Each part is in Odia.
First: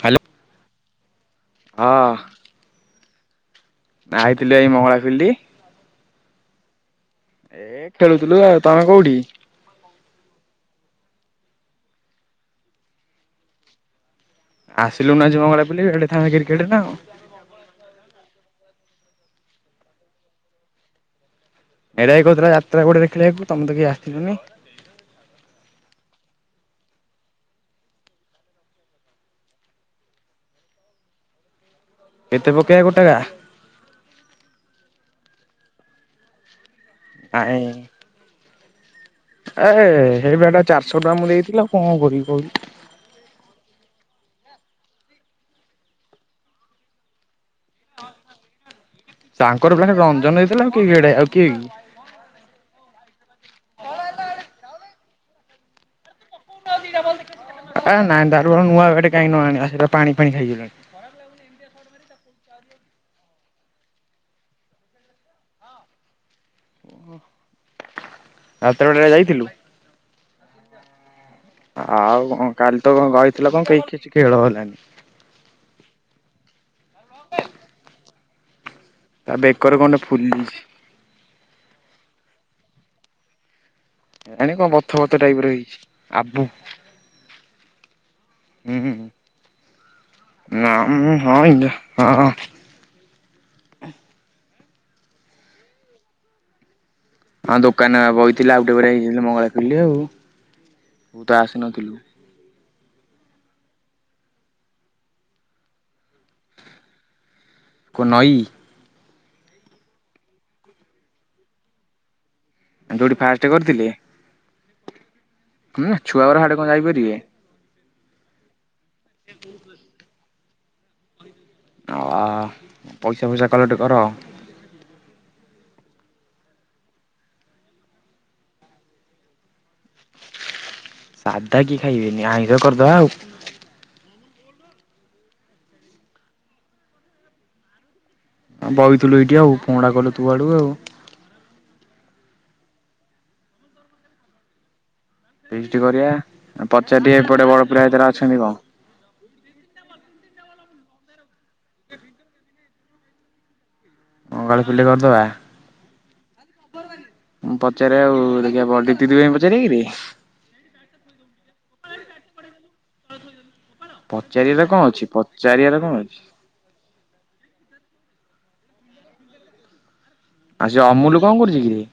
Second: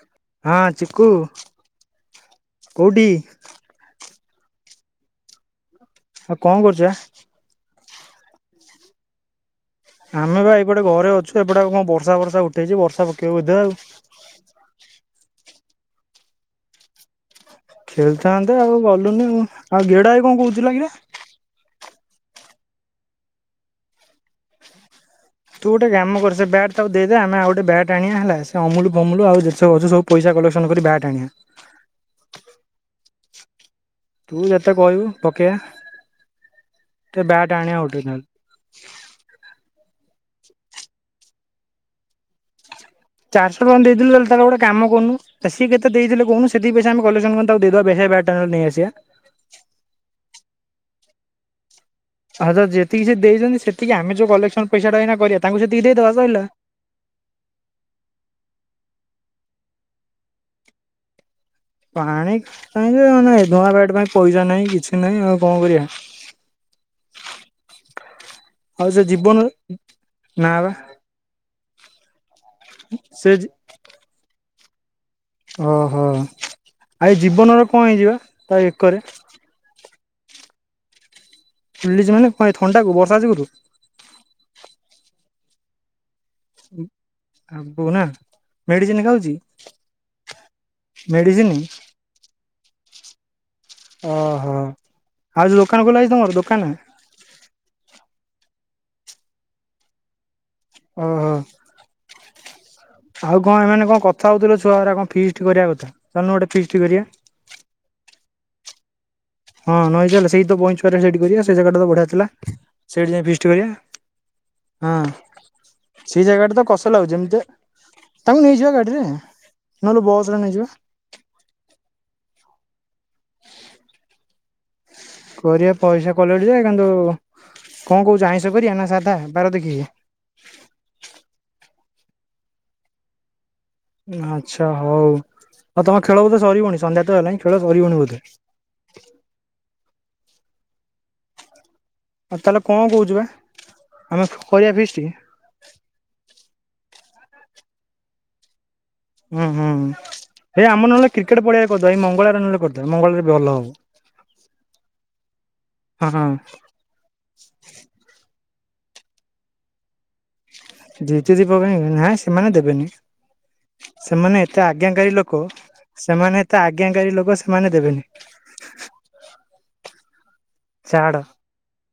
ଖାଲି ହଁ, ଚିକୁ। ହଁ। କୋଉଠି? ଆଇଥିଲି ଏଇ ମଙ୍ଗଳା ଫିଲ୍ଡି। ଆଉ କଣ କରୁଚୁ ବା? ଏ ଖେଳୁଥୁଲୁ ଆଉ। ତୋମେ କୋଉଠି? ଆମେ ବା ଏଇପଟେ ଘରେ ଅଛୁ। ଏପଟେ ଆଉ କଣ ବର୍ଷା ଫର୍ଷା ଉଠେଇଚି ବର୍ଷା ପକେଇବ ବୋଧେ ଆଉ। ଆସିଲୁନୁ ଆଜି ମଙ୍ଗଳା ବୁଲି ଖେଳିଥାନ୍ତେ କ୍ରିକେଟ୍ ନା ଆଉ। ଖେଳିଥାନ୍ତେ ଆଉ ଗଲୁନି ଆଉ। ଆଉ ଗେଡା ଭାଇ କଣ କହୁଥିଲା କିରେ? ଗେଡ଼ାଭାଇ କହୁଥିଲା ଯାତ୍ରା କୋଉଠି ଦେଖିବାକୁ ତୋମେ ତ କେହି ଆସିଲନି। ତୁ ଗୋଟେ କାମ କର ସେ ବ୍ୟାଟ୍ ତାକୁ ଦେଇଦେ। ଆମେ ଆଉ ଗୋଟେ ବ୍ୟାଟ୍ ଆଣିବା ହେଲା। ସେ ଅମୁଲୁ ଫମୁଲୁ ଆଉ ଯେତେ ସବୁ ଅଛ ସବୁ ପଇସା କଲେକ୍ସନ୍ କରି ବ୍ୟାଟ୍ ଆଣିବା। କେତେ ପକେଇବା ଗୋଟାକା? ତୁ ଯେତେ କହିବୁ ପକେଇବା। ଟେ ବ୍ୟାଟ୍ ଆଣିବା ଅର୍ଡିନାଲ୍। ଆ, ହେ ହେଇ ବ୍ୟାଟ୍ ଟା ଚାରଶହ ଟଙ୍କା ମୁଁ ଦେଇଥିଲି ଆଉ କଣ କରିବି କହିଲୁ? ଚାରଶହ ଟଙ୍କା ଦେଇଥିଲୁ ତାହାଲେ ତାଲେ ଗୋଟେ କାମ କରୁନୁ। ତ ସିଏ କେତେ ଦେଇଥିଲେ କହୁନୁ? ସେତିକି ପଇସା ଆମେ କଲେକ୍ସନ୍ କରିକି ତାକୁ ଦେଇଦେବା ବେ ହେ ସେ ବ୍ୟାଟ୍ ଟା ନହେଲେ ନେଇ ଆସିବା। ତାଙ୍କର ପିଲା ସେ ରଞ୍ଜନ ଦେଇଥିଲା ଆଉ କିଏ? ଗେଡାଭାଇ ଆଉ କିଏ କି? ହଉ ତ ଯେତିକି ସେ ଦେଇଚନ୍ତି ସେତିକି ଆମେ ଯୋଉ କଲେକ୍ସନ୍ ପଇସା ଟା ଏଇନା କରିବା ତାଙ୍କୁ ସେତିକି ଦେଇଦବା ସଇଲା। ତୋ ଦିଟା ବଲ୍ ଦେଖାଯିବ। ଏ ନାଇଁ ତାଠୁ ବରଂ ନୂଆ ବ୍ୟାଟ୍ କାଇଁ ନ ଆଣିବା। ସେଟା ପାଣି ଫାଣି ଖାଇଗଲାଣି। ଖରାପ ସେମତି ପାଣି କାଇଁ ଯେ ମାନେ ଏ ନୂଆ ବ୍ୟାଟ୍ ପାଇଁ ପଇସା ନାହିଁ କିଛି ନାହିଁ ଆଉ କଣ କରିବା। ରାତିରେ ଆଉ ସେ ବେଳା ଯିବ ଯାଇଥିଲୁ? ନା? ଆଉ କଣ କାଲି ତ କଣ ସେ ରହିଥିଲ କଣ କେହି କିଛି ଖେଳ ହେଲାନି। ଓହୋ ଆ ଏ ଜୀବନର କଣ ହେଇଚି ବା ତା ବେକରେ? ତା ବେକରେ କଣ ଗୋଟେ ଫୁଲିଚି। ଫୁଲିଚି ମାନେ କଣ ଏ ଥଣ୍ଡାକୁ ବର୍ଷା ଯୋଗୁରୁ? କେୟାଣି କଣ ବଥ ଫଥ ଟାଇପର ହେଇଚି। ଉ ଆ ବୁବୁନା ମେଡିସିନ ଖାଉଚି? ନାଁ ମୁଁ ହଁ ଏନା ହଁ। ଓହୋ ଆଉ ଯୋଉ ଦୋକାନ ଖୋଲା ହେଇଚି ତମର ଦୋକାନ? ଆମ ଦୋକାନରେ ବା ବଇଥିଲି ଆଉ ଟିକେ ପରେ ଏଇ ମଙ୍ଗଳା ଫେରିଲି ଆଉ। ତୁ ଓହୋ। ତ ଆସିନଥିଲୁ ଆଉ କଣ ଏମାନେ କଣ କଥା ହୋଉଥିଲେ ଛୁଆଉରା କଣ ଫିଷ୍ଟ କରିବା କଥା ଚାଲୁନୁ ଗୋଟେ ଫିଷ୍ଟି କରିବା। କଣ ନଈ? ହଁ ନଈ ଚାଲେ ସେଇତ ବଇଁଚ କରିଆ ସେଇଠି କରିବେ ସେଇ ଜାଗାଟା ତ ବଢିଆଥିଲା ସେଇଠି ଯୋଉଠି ଯାଇଁ ଫାଷ୍ଟ ଫିଷ୍ଟ କରିଥିଲେ କରିବା। ହୁଁ ହଁ ସେ ଛୁଆଗୁରା ହାଡେ ଜାଗାଟା ତ କଣ କଷ ଲାଗୁଚି ଯାଇପାରିବେ। ଯେମିତି ତାକୁ ନେଇଯିବା ଗାଡିରେ ନହେଲେ ବସରେ ନେଇଯିବା। ଆ ପଇସା ଫଇସା କଲେକ୍ଟ କର। କରିବା ପଇସା କଲେକ୍ଟ ଯେ କିନ୍ତୁ କଣ କହୁଚୁ ଆଇଁଷ କରିବା ନା ସାଧା ବାର ଦେଖିକି? ସାଧା କିଏ ଖାଇବେନି ଆଇଁଷ କରିଦବା ଆଉ। ଆଚ୍ଛା ହୋଉ ଆଉ ତମ ଖେଳ ବୋଧେ ସରିବଣି ସନ୍ଧ୍ୟା ତ ହେଲାଣିି ଖେଳ ସରିବଣି ବୋଧେ। ଆମେ ବଇଥିଲୁ ଏଇଠି ଆଉ ଫୋନଟା କଲୁ ତୋଆଡୁ ଆଉ। ଆଉ ତାହେଲେ କଣ କୋହୁଚୁ ବା ଆମେ କରିବା ଫିଷ୍ଟ? ଫିଷ୍ଟ କରିବା ଆଉ ପଚାର ଟିକେ ଏପଟେ ବଡ ପିଲା କେତେଟା ଅଛନ୍ତି କଣ? ଉଁ ହୁଁ ହେଇ ଆମର ନହେଲେ କ୍ରିକେଟ ପଡ଼ିଆରେ କରିଦବା ଏଇ ମଙ୍ଗଳବାରେ ନହେଲେ କରିଦବା ମଙ୍ଗଳବାରେ ଭଲ ହବ। ମଙ୍ଗଳବାରେ ପିଲେ କରିଦବା। ହଁ ହଁ ମୁଁ ପଚାରେ ଆଉ ଦେଖିଆ ବଡ ଦିତିଦି ଭାଇଙ୍କୁ ପଚାରିବା କିରେ? ଜିତି ଦିପ ଭାଇ ନା ସେମାନେ ଦେବେନି। ସେମାନେ ଏତେ ପଚାରିବାରେ କଣ ଅଛି ଆଜ୍ଞାକାରୀ ଲୋକ ପଚାରିବାରେ କଣ ଅଛି। ସେମାନେ ଏତେ ଆଜ୍ଞାକାରୀ ଲୋକ ସେମାନେ ଦେବେନି। ଆଉ ସେ ଛାଡ। ଅମୁଲୁ କଣ କରୁଚି କିରେ?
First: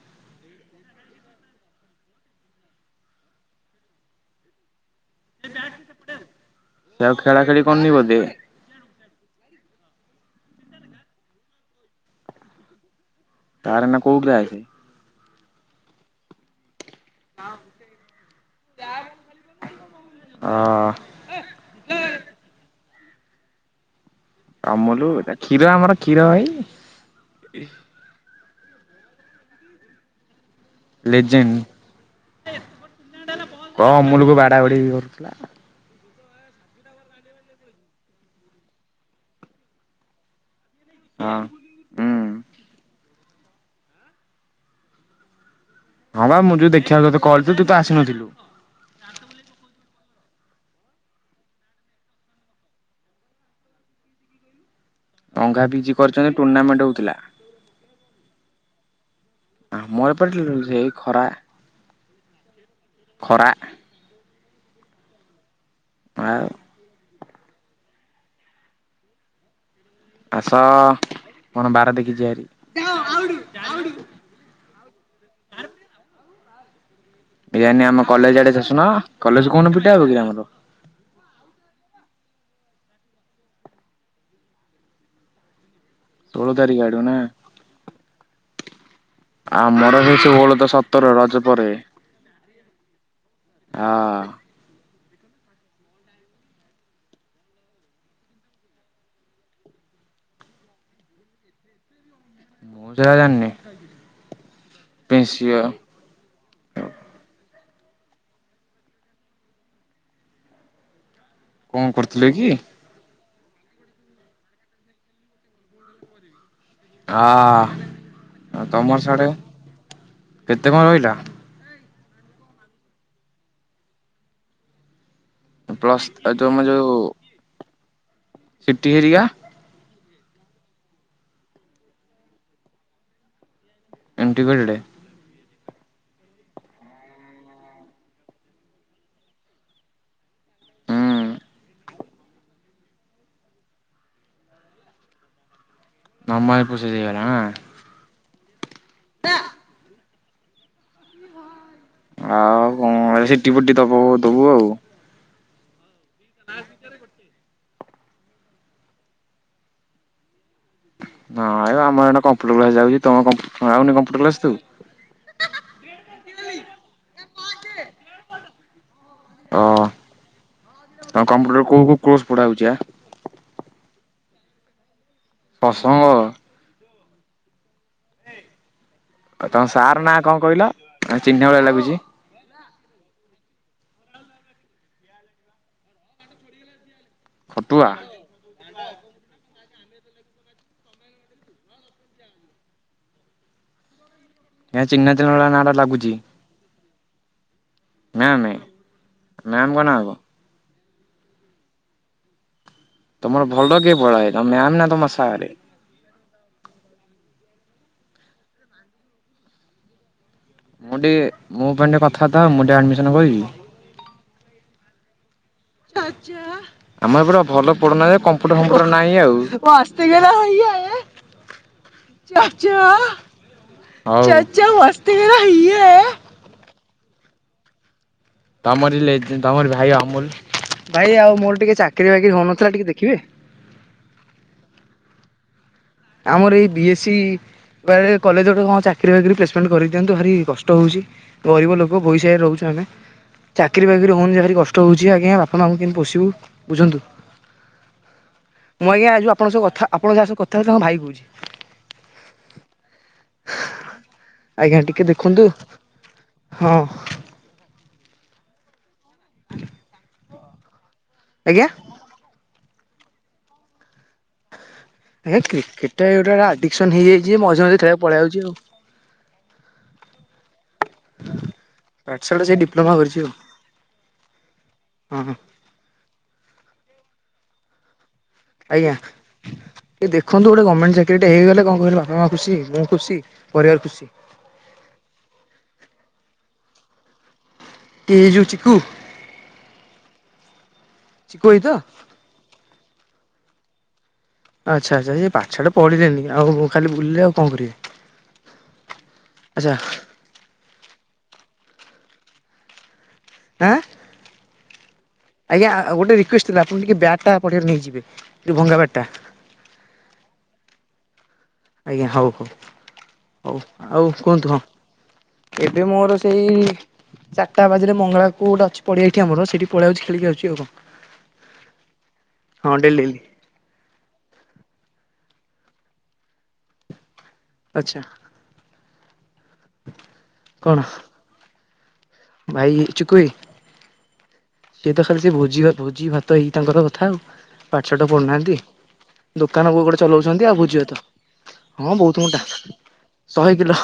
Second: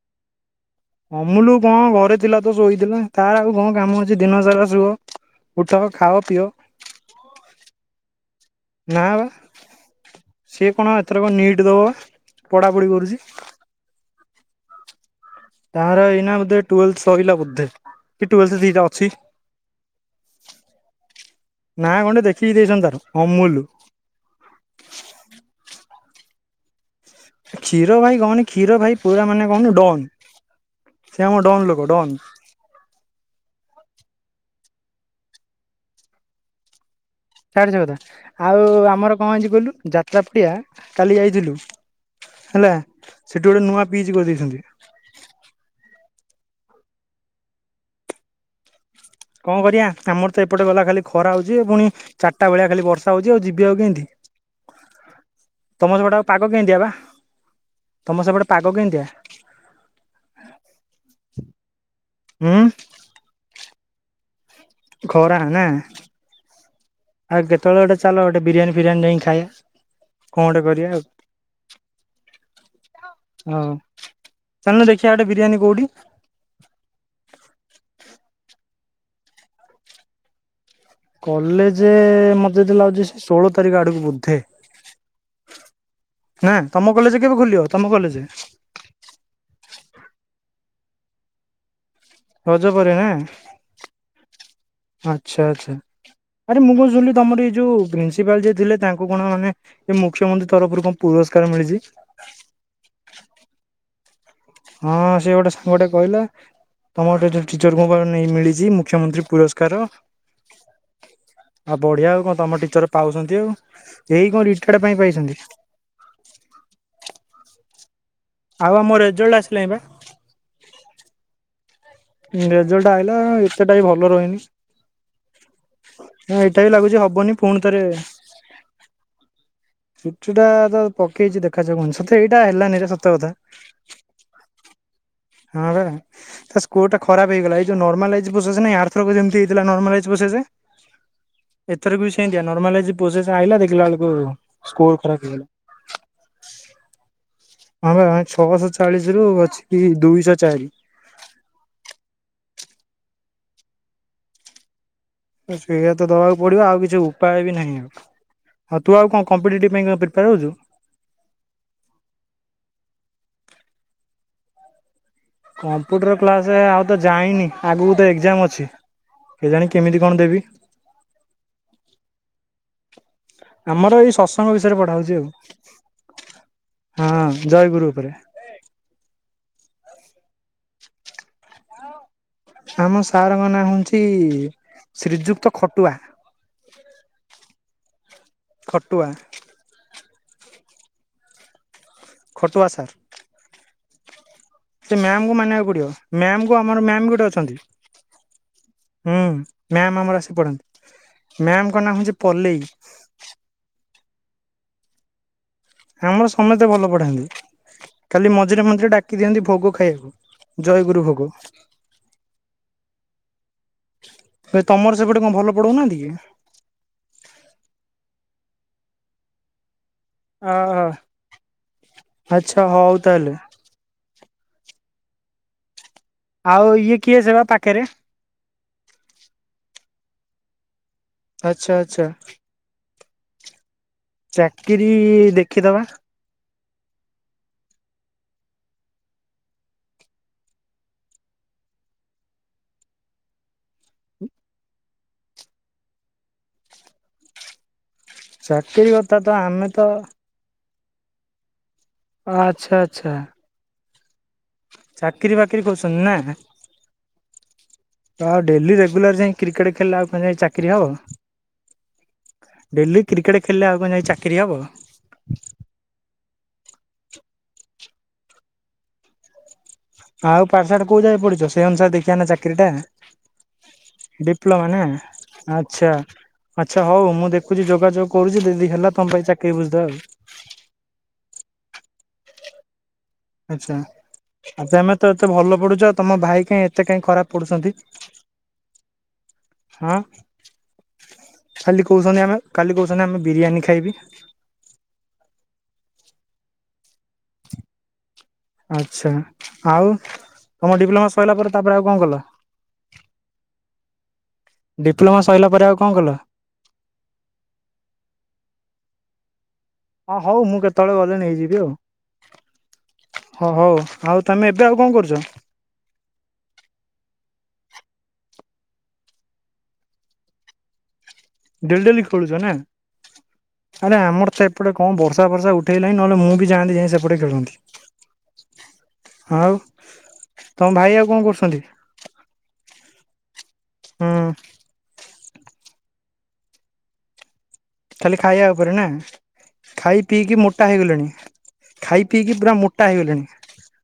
ଅମୁଲୁ କଣ ଘରେ ଥିଲା ତ ଶୋଇଥିଲା ତାର ଆଉ କଣ କାମ ଅଛି ଦିନ ସାରା ଶୁଅ। ଉଠ, ଖାଅ, ପିଅ। ସେ ଆଉ ଖେଳା ଖେଳି କରୁନି ବୋଧେ? ନା ବା ସିଏ କଣ ଏଥରକ ନିଟ୍ ଦବ ପା ପଢ଼ାପଢ଼ି କରୁଚି। ତାର ଏନା କୋଉ କ୍ଲାସେ? ତାର ଏଇନା ବୋଧେ ଟୁଏଲଥ୍ ସଇଲା ବୋଧେ କି ଟୁଏଲଥ୍ ଦିଇଟା ଅଛି। ଅ ନାଁ ଖଣ୍ଡେ ଦେଖିକି ଦେଇଚନ୍ତି ତାର ଅମୁଲୁ। ଅମଲୁ ଏଟା କ୍ଷୀର ଆମର କ୍ଷୀର ଭାଇ। କ୍ଷୀର ଭାଇ କହନି କ୍ଷୀର ଭାଇ ପୁରା ମାନେ କୋହୁନୁ ଡନ୍। ସେ ଆମ ଡନ୍ ଲୋକ ଡନ୍ ଲେଜେଣ୍ଡ କଣ ଅମୁଲକୁ ବାଡାବାଡି ବି କରୁଥିଲା। ଛାଢେ ସେ କଥା ଆଉ ଆମର କଣ ହେଇଚି କହିଲୁ ଯାତ୍ରା ପଡିଆ କାଲି ହଁ ଯାଇଥିଲୁ। ହୁଁ। ହେଲା ସେଠି ଗୋଟେ ନୂଆ ବିଚ କରିଦେଇଛନ୍ତି। ହଁ ପା ମୁଁ ଯୋଉ ଦେଖିବାକୁ ତତେ କହୁଥିଲି ତୁ ତ ଆସିନଥିଲୁ। କଣ କରିବା ଆମର ତ ଏପଟେ ଗଲା ଖାଲି ଖରା ହୋଉଚି ପୁଣି ଚାରିଟା ବେଳିଆ ଖାଲି ବର୍ଷା ହୋଉଚି ଆଉ ଯିବି ଆଉ କେମିତି? ଅଙ୍ଗା ପିଜି ତମ ସେପଟେ ଆଉ କରିଛନ୍ତି ପାଗ ଟୁର୍ଣ୍ଣାମେଣ୍ଟ କେମିତିଆ ବା ହଉଥିଲା ତମ ସେପଟେ ପାଗ କେମିତିଆ? ଆମ ଏପଟେ ସେଇ ଖରା। ହୁଁ? ଖରା। ଖରା ନା। ଆଉ ଆଉ କେତେବେଳେ ଗୋଟେ ଚାଲ, ଗୋଟେ ବିରିୟାନୀ ଫିରିଆନୀ ଯାଇଁକି ଖାଇଆ। ଆସ, କଣ ବାର ଦେଖି ଯିବା ହାରି। ହଉ। ଚାଲୁନ ଦେଖିବା ଗୋଟେ ବିରିୟାନୀ କୋଉଠି? ବିରିୟାନୀ ଆମ କଲେଜ ଆଡେ ଆସୁନ, କଲେଜ କୋଉନ ଫିଟା ହବ କି ଆମର? କଲେଜେ ମତେ ଯେତେ ଲାଗୁଛି, ସେଇ ଷୋଳ ତାରିଖ ଆଡକୁ ବୋଧେ। ଷୋହଳ ନାଁ। ତାରିଖ ତମ ଆଡୁ ନା କଲେଜେ କେବେ ଖୋଲିବ, ତମ କଲେଜେ? ଆମର ସେଇ ଷୋହଳ ତ ସତର, ରଜ ପରେ। ରଜ ପରେ ନାଁ? ହଁ। ଆଚ୍ଛା ଆଚ୍ଛା। ଆରେ ମୁଁ କଣ ଶୁଣିଲି ତମର ଏଇ ଯୋଉ, ପ୍ରିନ୍ସିପାଲ ଯିଏ ଥିଲେ ତାଙ୍କୁ କଣ ମାନେ ଏ ମୁଖ୍ୟମନ୍ତ୍ରୀ ତରଫରୁ କଣ ପୁରସ୍କାର ମିଳିଛି। ମୁଁ ତ ହେରା ଜାଣିନି। ହଁ, ସିଏ ଗୋଟେ ପେନ୍ସିଅ ସାଙ୍ଗଟେ କହିଲା, ତମର ଗୋଟେ ଟି-ଟିଚରଙ୍କୁ ପା ନେଇ ମିଳିଛି, ମୁଖ୍ୟମନ୍ତ୍ରୀ ପୁରସ୍କାର। ଆଛା ଆଉ କଣ ବଢିଆ ଆଉ କରୁଥିଲେ କଣ କି? ତମ ଟିଚର ପାଉଛନ୍ତି ଆଉ। ଏଇ କଣ ରିଟାୟାର୍ଡ ପାଇଁ ପାଇଛନ୍ତି। [unintelligible] ଆ, ଆଉ ଆମ ତମର ସାଡେ, ରେଜଲ୍ଟ ଆସିଲାଣି ବା। କେତେ କଣ ରହିଲା? ରେଜଲ୍ଟ ଆଇଲା, ଏତେଟା ବି ଭଲ ରହିନି। ପ୍ଲସ୍ ନାଁ ତମ ଏଇଟା ବି ଲାଗୁଛି ହବନି, ପୁଣିଥରେ ସି ଟି ହେରିକା ସି ଟିଟା ତ ପକେଇଛି ଦେଖାଯାଉ କଣ ହଉଚି? ସତରେ ଏଇଟା ହେଲାନିରେ ସତ କଥା। [unintelligible] ହଁ [unintelligible] ତା ସ୍କୋଟା ଖରାପ ହେଇଗଲା। ଏଇ ଯୋଉ ନର୍ମାଲାଇଜ୍ ପ୍ରୋସେସ୍ ନାହିଁ, ଆରଥରକ ଯେମତି ହେଇଥିଲା ନର୍ମାଲାଇଜ୍ ପ୍ରୋସେସେ। ହୁଁ। ଏଥେରେ ବି ସେନ୍ତିଆ। ନର୍ମାଲାଇଜ୍ ପୋଜେସ ଆଇଲା, ଦେଖିଲା ବେଳକୁ ସ୍କୋର ଖରାପ ହେଇଗଲା। ନର୍ମାଲ ପ୍ରୋସେସ ହେଇଗଲା ଆଁ? ହଁ ବା, ମାନେ ଛଅଶହ ଚାଳିଶରୁ ଅଛିକି ଦୁଇଶ ଚାରି। ଆଉ କଣ ସି ଟି ଫିଟି ଦବୁ ଦବୁ ଆଉ। ହୁଁ, ସେଇଆ ତ ଦବାକୁ ପଡିବ ଆଉ କିଛି ଉପାୟ ବି ନାହିଁ ଆଉ। ହଁ ତୁ ଆଉ କଣ କମ୍ପିଟେଟିଭ୍ ପାଇଁ କଣ ପ୍ରିପେୟାର ହଉଛୁ? ନାଇଁ ବା ଆମର ଆଡ଼େ କମ୍ପ୍ୟୁଟର କ୍ଲାସ୍ ଯାଉଛି, ତମ କମ୍ପୁ ଆଉନି କମ୍ପ୍ୟୁଟର କ୍ଲାସ୍ ତୁ? କମ୍ପ୍ୟୁଟର କ୍ଲାସ ଆଉ ତ ଯାଇନି, ଆଗକୁ ତ ଏକ୍ଜାମ ଅଛି। ଓ କେଜାଣି କେମିତି କଣ ଦେବି? ତମ କମ୍ପ୍ୟୁଟର କୋଉ କୋଉ କୋର୍ସ ପଢା ହଉଛି ଆ? ଆମର ଏଇ ସତସଙ୍ଗ ବିଷୟରେ ପଢ଼ା ହଉଛି ଆଉ। ପସଙ୍ଗ? ହଁ, ଜୟଗୁରୁ ଉପରେ। ଆଉ ତମ ସାର୍ ନାଁ କଣ କହିଲ? ଆ ଚିହ୍ନିଲା ଭଳିଆ ଲାଗୁଛି। ଆମ ସାରଙ୍କ ନାଁ ହଉଁଛି, ଶ୍ରୀଯୁକ୍ତ ଖଟୁଆ। ଖଟୁଆ? ଖଟୁଆ। ଖଟୁଆ ସାର୍। ଏ ସେ ଚିହ୍ନା ମ୍ୟାମଙ୍କୁ ଚିହ୍ନା ଭଳିଆ ନାଁ ମାନିବାକୁ ଟା ପଡ଼ିବ। ଲାଗୁଛି ମ୍ୟାମଙ୍କୁ ଆମର ମ୍ୟାମ ଗୋଟେ ଅଛନ୍ତି। ମ୍ୟାମ ହୁଁ, ମ୍ୟାମଙ୍କ ନାଁ ମ୍ୟାମ କଣ? ଆମର ଆସି ପଢ଼ାନ୍ତି। ମ୍ୟାମଙ୍କ ନାଁ ହଉଛି ପଲେଇ। ତମର ଭଲ କିଏ ପଢ଼ାଏ, ତମ ମ୍ୟାମ୍ ନା ତମ ସାର୍? ଆମର ସମସ୍ତେ ଭଲ ପଢାନ୍ତି। ଖାଲି ମଝିରେ ମଝିରେ ଡାକି ଦିଅନ୍ତି ଭୋଗ ଖାଇଆକୁ। ମୁଁ ଟିକେ, ମୋ ପାଇଁ ଟିକେ କଥାବାର୍ତ୍ତା ହଅ, ମୁଁ ଟିକେ ଆଡମିସନ୍ କରିବି। ବେ ତମର ସେପଟେ କଣ ଭଲ ପଢଉନାହାନ୍ତି କି ଆମ ଏପଟ ଭଲ ପଢୁନା ଯେ, କମ୍ପ୍ୟୁଟର ଫମ୍ପୁଟର ନାହିଁ ଆଉ। [unintelligible] [inaudible] ଅହ ହଉ ଆଚ୍ଛା ତାହେଲେ ହଉ। ଚାଚା ମସ୍ ମେରା ଇଏ ଆଉ ଇଏ କିଏସ ବା ପାଖରେ ତମର ତମର ଭାଇ ଅମୁଲ ଭାଇ ଆଉ ମୋର ଆଚ୍ଛା ଟିକେ ଆଚ୍ଛା ଚାକିରି ବାକିରି ହଉନଥିଲା ଟିକେ ଦେଖିବେ ଚାକିରି ଦେଖିଦବା। ଆମର ଏଇ ବି ଏ ସି କ କଲେଜ ଗୋଟେ କଣ ଚାକିରି ବାକିରି ପ୍ଲେସମେଣ୍ଟ କରିଦିଅନ୍ତୁ ଭାରି କଷ୍ଟ ହଉଛି। ଗରିବ ଲୋକ ବହିସରେ ରହୁଛୁ ଆମେ। ଚାକିରି ବାକିରି ହଉନି ଭାରି କଷ୍ଟ ହଉଛି ଆଜ୍ଞା ବାପା ଆମ କେମିତି ପୋଶିବୁ ବୁଝନ୍ତୁ। [inaudible] ମୁଁ ଆଜ୍ଞା କଥା ତ ଆ ଆପଣଙ୍କ ସ ଆମେ ତ କଥା ଆପଣଙ୍କ ଯାହା ସ କଥା ହେଉ ଥିଲେ ତାଙ୍କ ଭାଇ କହୁଛି। ଆଚ୍ଛା ଆଚ୍ଛା। ଆଜ୍ଞା ଟିକେ ଚାକିରୀ ଦେଖନ୍ତୁ ବାକିରି କରୁଛନ୍ତି ନା? ହଁ ତ ଡେଲି ରେଗୁଲାର ଯାଇ କ୍ରିକେଟ ଖେଳିଲେ ଆଉ କଣ ଯାଇ ଚାକିରି ହବ? ଆଜ୍ଞା। ଡେଲି କ୍ରିକେଟ ଖେିଲିଲେ ଆଉ କଣ ଯାଇ ଚାକିରି ହେବ? ଆଜ୍ଞ। କ୍ରିକେଟା ଗୋଟେ ଆଡିକସ ହେଇଯାଇଛି ମଝିରେ ମଝିରେ ଖେଳି ଆକୁ ପଳେଇ ଆଉଛି ଆଉ। ଆଉ ପାଠଶାଠ କୋଉ ଯାଇ ପଢ଼ିଛ ସେ ଅନୁସାରେ ପାଠ ଦେଖିବାଆ ନା ଶାଠ ସେଇ ଚାକିରିଟା। ଡିପ୍ଲୋମା କରିଛି ଆଉ ହଁ ଡିପ୍ଲୋମା ନା ହଁ ଆଚ୍ଛା। ଆଚ୍ଛା ହଉ ମୁଁ ଦେଖୁଛି ଯୋଗାଯୋଗ କରୁଛି ଯଦି ହେଲା ଆଜ୍ଞା ତମ ପାଇଁ ଚାକିରି ବୁଝି ଦେବା ଟିକେ ଆଉ। ଦେଖନ୍ତୁ ଗୋଟେ ଗମେଣ୍ଟ ଚାକିରିଟେ ହେଇଗଲେ କଣ କହିଲ ବାପା ମା ଖୁସି ମୁଁ ଖୁସି ପରିବାର ଖୁସି। ଆଚ୍ଛା ତମେ ତ ଏତେ ଭଲ ପଢ଼ୁଛ ତମ ଭାଇ କାଇଁ ଏତେ କାହିଁ ଖରାପ ପଡୁଛନ୍ତି କି ଏଇ ଯୋଉ ଚିକୁ ହଁ ଚିକୁ ଭାଇ ତ ଖାଲି କହୁଛନ୍ତି ଆମେ କାଲି କହୁଛନ୍ତି ଆମେ ବିରିୟାନୀ ଖାଇବି ଆଚ୍ଛା ଆଚ୍ଛା ସେଇ ପାଠଶାଠ ପଢିଲେଣିି ଆଉ ଖାଲି ବୁଲିଲେ ଆଉ କଣ କରିବେ ଆଚ୍ଛା ଆଚ୍ଛା ଆଉ ତମ ଡିପ୍ଲୋମା ସରିଲା ପରେ ତାପରେ ଆଉ କଣ କଲ? ଆଁ ଡିପ୍ଲୋମା ସରିଲା ଆଜ୍ଞା ପରେ ଆଉ କଣ ଗୋଟେ କଲ? ରିକ୍ୱେଷ୍ଟ ଆପଣ ଟିକେ ବ୍ୟାଟ ଟା ପଡ଼ିଆରେ ନେଇଯିବେ ଯୋଉ ଭଙ୍ଗା ବ୍ୟାଟ ଟା। ହଁ ହଉ ମୁଁ କେତେବେଳେ ଗଲେ ନେଇଯିବି ଆଉ। ଆଜ୍ଞା ହଉ ହଉ ହଁ ହଉ ଆଉ ତମେ କୁହନ୍ତୁ ଏବେ କଣ? ଆଉ କରୁଛ? ଏବେ ମୋର ସେଇ ଚାରିଟା ବାଜିଲେ ମଙ୍ଗଳା କୁ ଗୋଟେ ଅଛି ପଡିଆ ଏଠି ଆମର ସେଠି ପଳେଇ ଆଉଚି ଖେଳି କି ଆସୁଛି ଆଉ କଣ? ଡେଲ ଡେଲି ଖେଳୁଛ ନା? ହଁ ଡେଲି ଡେଲି। ଆରେ ଆମର ତ ଏପଟେ କଣ ବର୍ଷା ବର୍ଷା ଉଠେଇଲାଣିି ନହେଲେ ମୁଁ ବି ଯାଆନ୍ତି ଯାଇଁ ସେପଟେ ଖେଳନ୍ତି। ଆଚ୍ଛା। ଆଉ ତମ ଭାଇ ଆଉ କଣ କରୁଛନ୍ତି? ଭାଇ ଚିକୁ ଭାଇ ହଁ। ସିଏ ତ ଖାଲି ସେ ଭୋଜି ଭୋଜି ଭାତ ହେଇ ତାଙ୍କର କଥା ଆଉ। ପାଠ ସାଠ ଖାଲି ଖାଇବା ପଢ଼ୁନାହାନ୍ତି ଉପରେ ନା? ଦୋକାନ କଉ ଖାଇ ଗୋଟେ ପିଇକି ଚଲଉଛନ୍ତି ଆଉ ମୋଟା ଭୋଜି ଭାତ। ହେଇଗଲେଣି। ହଁ ଖାଇ ବହୁତ ପିଇକି ମୋଟା ପୁରା ହେଇଗଲେଣି। ଶହେ କିଲୋ।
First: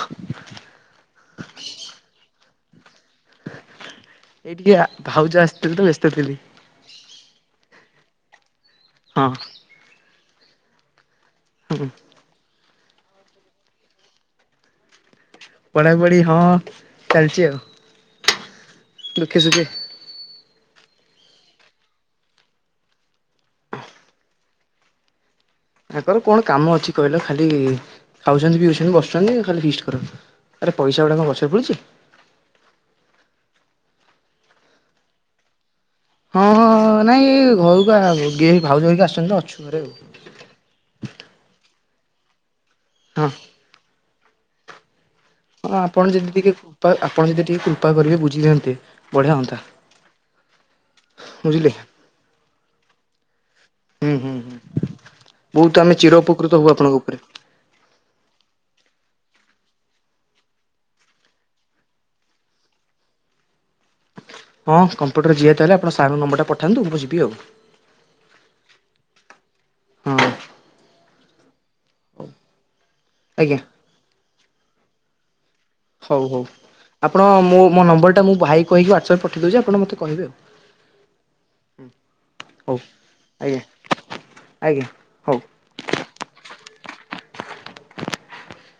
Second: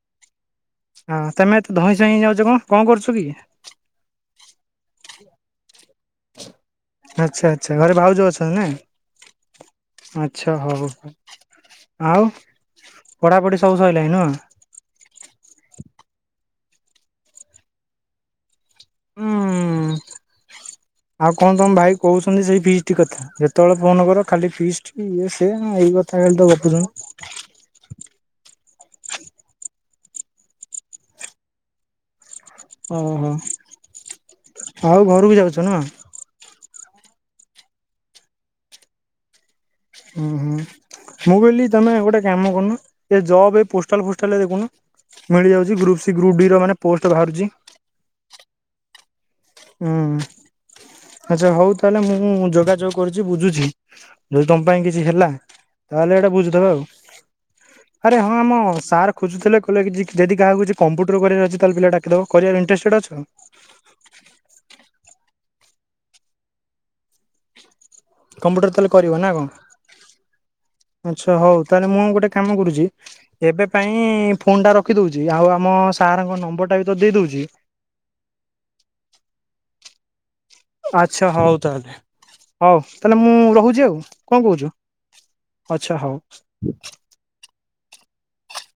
ହଁ ତମେ ଏତେ ଧଇଁ ସଇଁ ହେଇ ଯାଉଛ କଣ କଣ କରୁଛ କି? ଏଇଟିକେ ଭାଉଜ ଆସିଥିଲେ ତ ବ୍ୟସ୍ତ ଥିଲି। ଆଚ୍ଛା ଆଚ୍ଛା ଘରେ ଭାଉଜ ଅଛନ୍ତି ନା? ହଁ। ଆଚ୍ଛା ହଉ। ହୁଁଁ। ଆଉ ପଢ଼ାପଢ଼ି ସବୁ ସରିଲାଣି ନୁହ? ପଢା ପଢି ହଁ ଚାଲିଛି ଆଉ ଦୁଃଖେ ସୁଖେ। ଉଁ ଆଉ କଣ ତମ ଭାଇ କହୁଛନ୍ତି ସେଇ ଫିଷ୍ଟ କଥା ଯେତେବେଳେ ଫୋନ କର ଖାଲି ଫିଷ୍ଟ୍ ଇଏ ସିଏ ନା ଏଇ କଥା ଖାଲି ତ ଗପୁଛନ୍ତି। ହୁଁ। ଖାଉଛନ୍ତି ପିଉଛନ୍ତି ବସୁଛନ୍ତି ଖାଲି ଫିଷ୍ଟ କର ଆରେ ପଇସା ଗୁଡା କଣ ଗଛରେ ଫଳିଛି। ଓହୋ ଆଉ ଘରକୁ ଯାଉଛ ନୁହ। ହଁ ହଁ ନାଇଁ ଘରକୁ ଗେ ଏଇ ଭାଉଜ ହେରୀକା ଆସିଛନ୍ତି ତ ଅଛୁ ଘରେ ଆଉ। ହୁଁ ହୁଁ ମୁଁ କହିଲି ତମେ ଗୋଟେ କାମ କରୁନ ଏ ହଁ ଜବ୍ ଏ ପୋଷ୍ଟାଲ ଫୋଷ୍ଟାଲରେ ଦେଖୁନ। ହଁ ମିଳିଯାଉଛି ଗ୍ରୁପ ଆପଣ ସି ଯଦି ଗ୍ରୁପ ଟିକେ ଡି ର ମାନେ କୃପା ପୋଷ୍ଟ ଆପଣ ଯଦି ବାହାରୁଛି। ଟିକେ କୃପା କରିକି ବୁଝି ଦିଅନ୍ତେ ବଢିଆ ହୁଅନ୍ତା। ହୁଁ ଆଛା ବୁଝିଲେ। ହଉ ତାହେଲେ ମୁଁ ଯୋଗାଯୋଗ କରୁଛି ବୁଝୁଛି। ହୁଁ ହୁଁ ଯଦି ହୁଁ। ତମ ପାଇଁ କିଛି ହେଲା ବହୁତ ଆମେ ଚିର ତାହେଲେ ଏଇଟା ଉପକୃତ ହବୁ ବୁଝିଦବା ଆଉ। ଆପଣଙ୍କ ଉପରେ। ଆରେ ହଁ ଆମ ସାର୍ ଖୋଜୁଥିଲେ କହିଲେ କି ଯଦି କାହାକୁ କିଛି କମ୍ପୁଟର କରିବାର ଇଚ୍ଛା ଅଛି ତାହେଲେ ପିଲା ଡାକିଦେବ କରିବାରେ ଇଣ୍ଟର୍ସେଡ ଅଛ। ହଁ କମ୍ପ୍ୟୁଟର ଯିବା ତାହେଲେ ଆପଣ ସାରଙ୍କ ନମ୍ବରଟା ପଠାନ୍ତୁ ମୁଁ ଯିବି ଆଉ। କମ୍ପ୍ୟୁଟର ତାହେଲେ କରିବ ନା ହଁ କଣ ଆଚ୍ଛା ହଉ। ତାହେଲେ ମୁଁ ଗୋଟେ କାମ କରୁଛି ଆଜ୍ଞା ଏବେ ପାଇଁ ଫୋନ ଟା ରଖି ଦଉଛି ଆଉ ଆମ ହଉ ସାର୍ ଙ୍କ ହଉ। ନମ୍ବରଟା ବି ତୋତେ ଆପଣ ଦେଇଦଉଛି। ମୋ ମୋ ନମ୍ବର ଟା ମୁ ଭାଇ କୁ କହିକି ୱାଟସାପ ରେ ପଠେଇ ଦଉଚି ଆପଣ ମତେ କହିବେ ଆଉ। ଆଚ୍ଛା ହଉ ତାହେଲେ ହଉ ତାହେଲେ ମୁଁ ଆଜ୍ଞା ରହୁଛି ଆଉ କଣ କହୁଛୁ। ଆଜ୍ଞା ହଉ। ଆଛା ହଉ।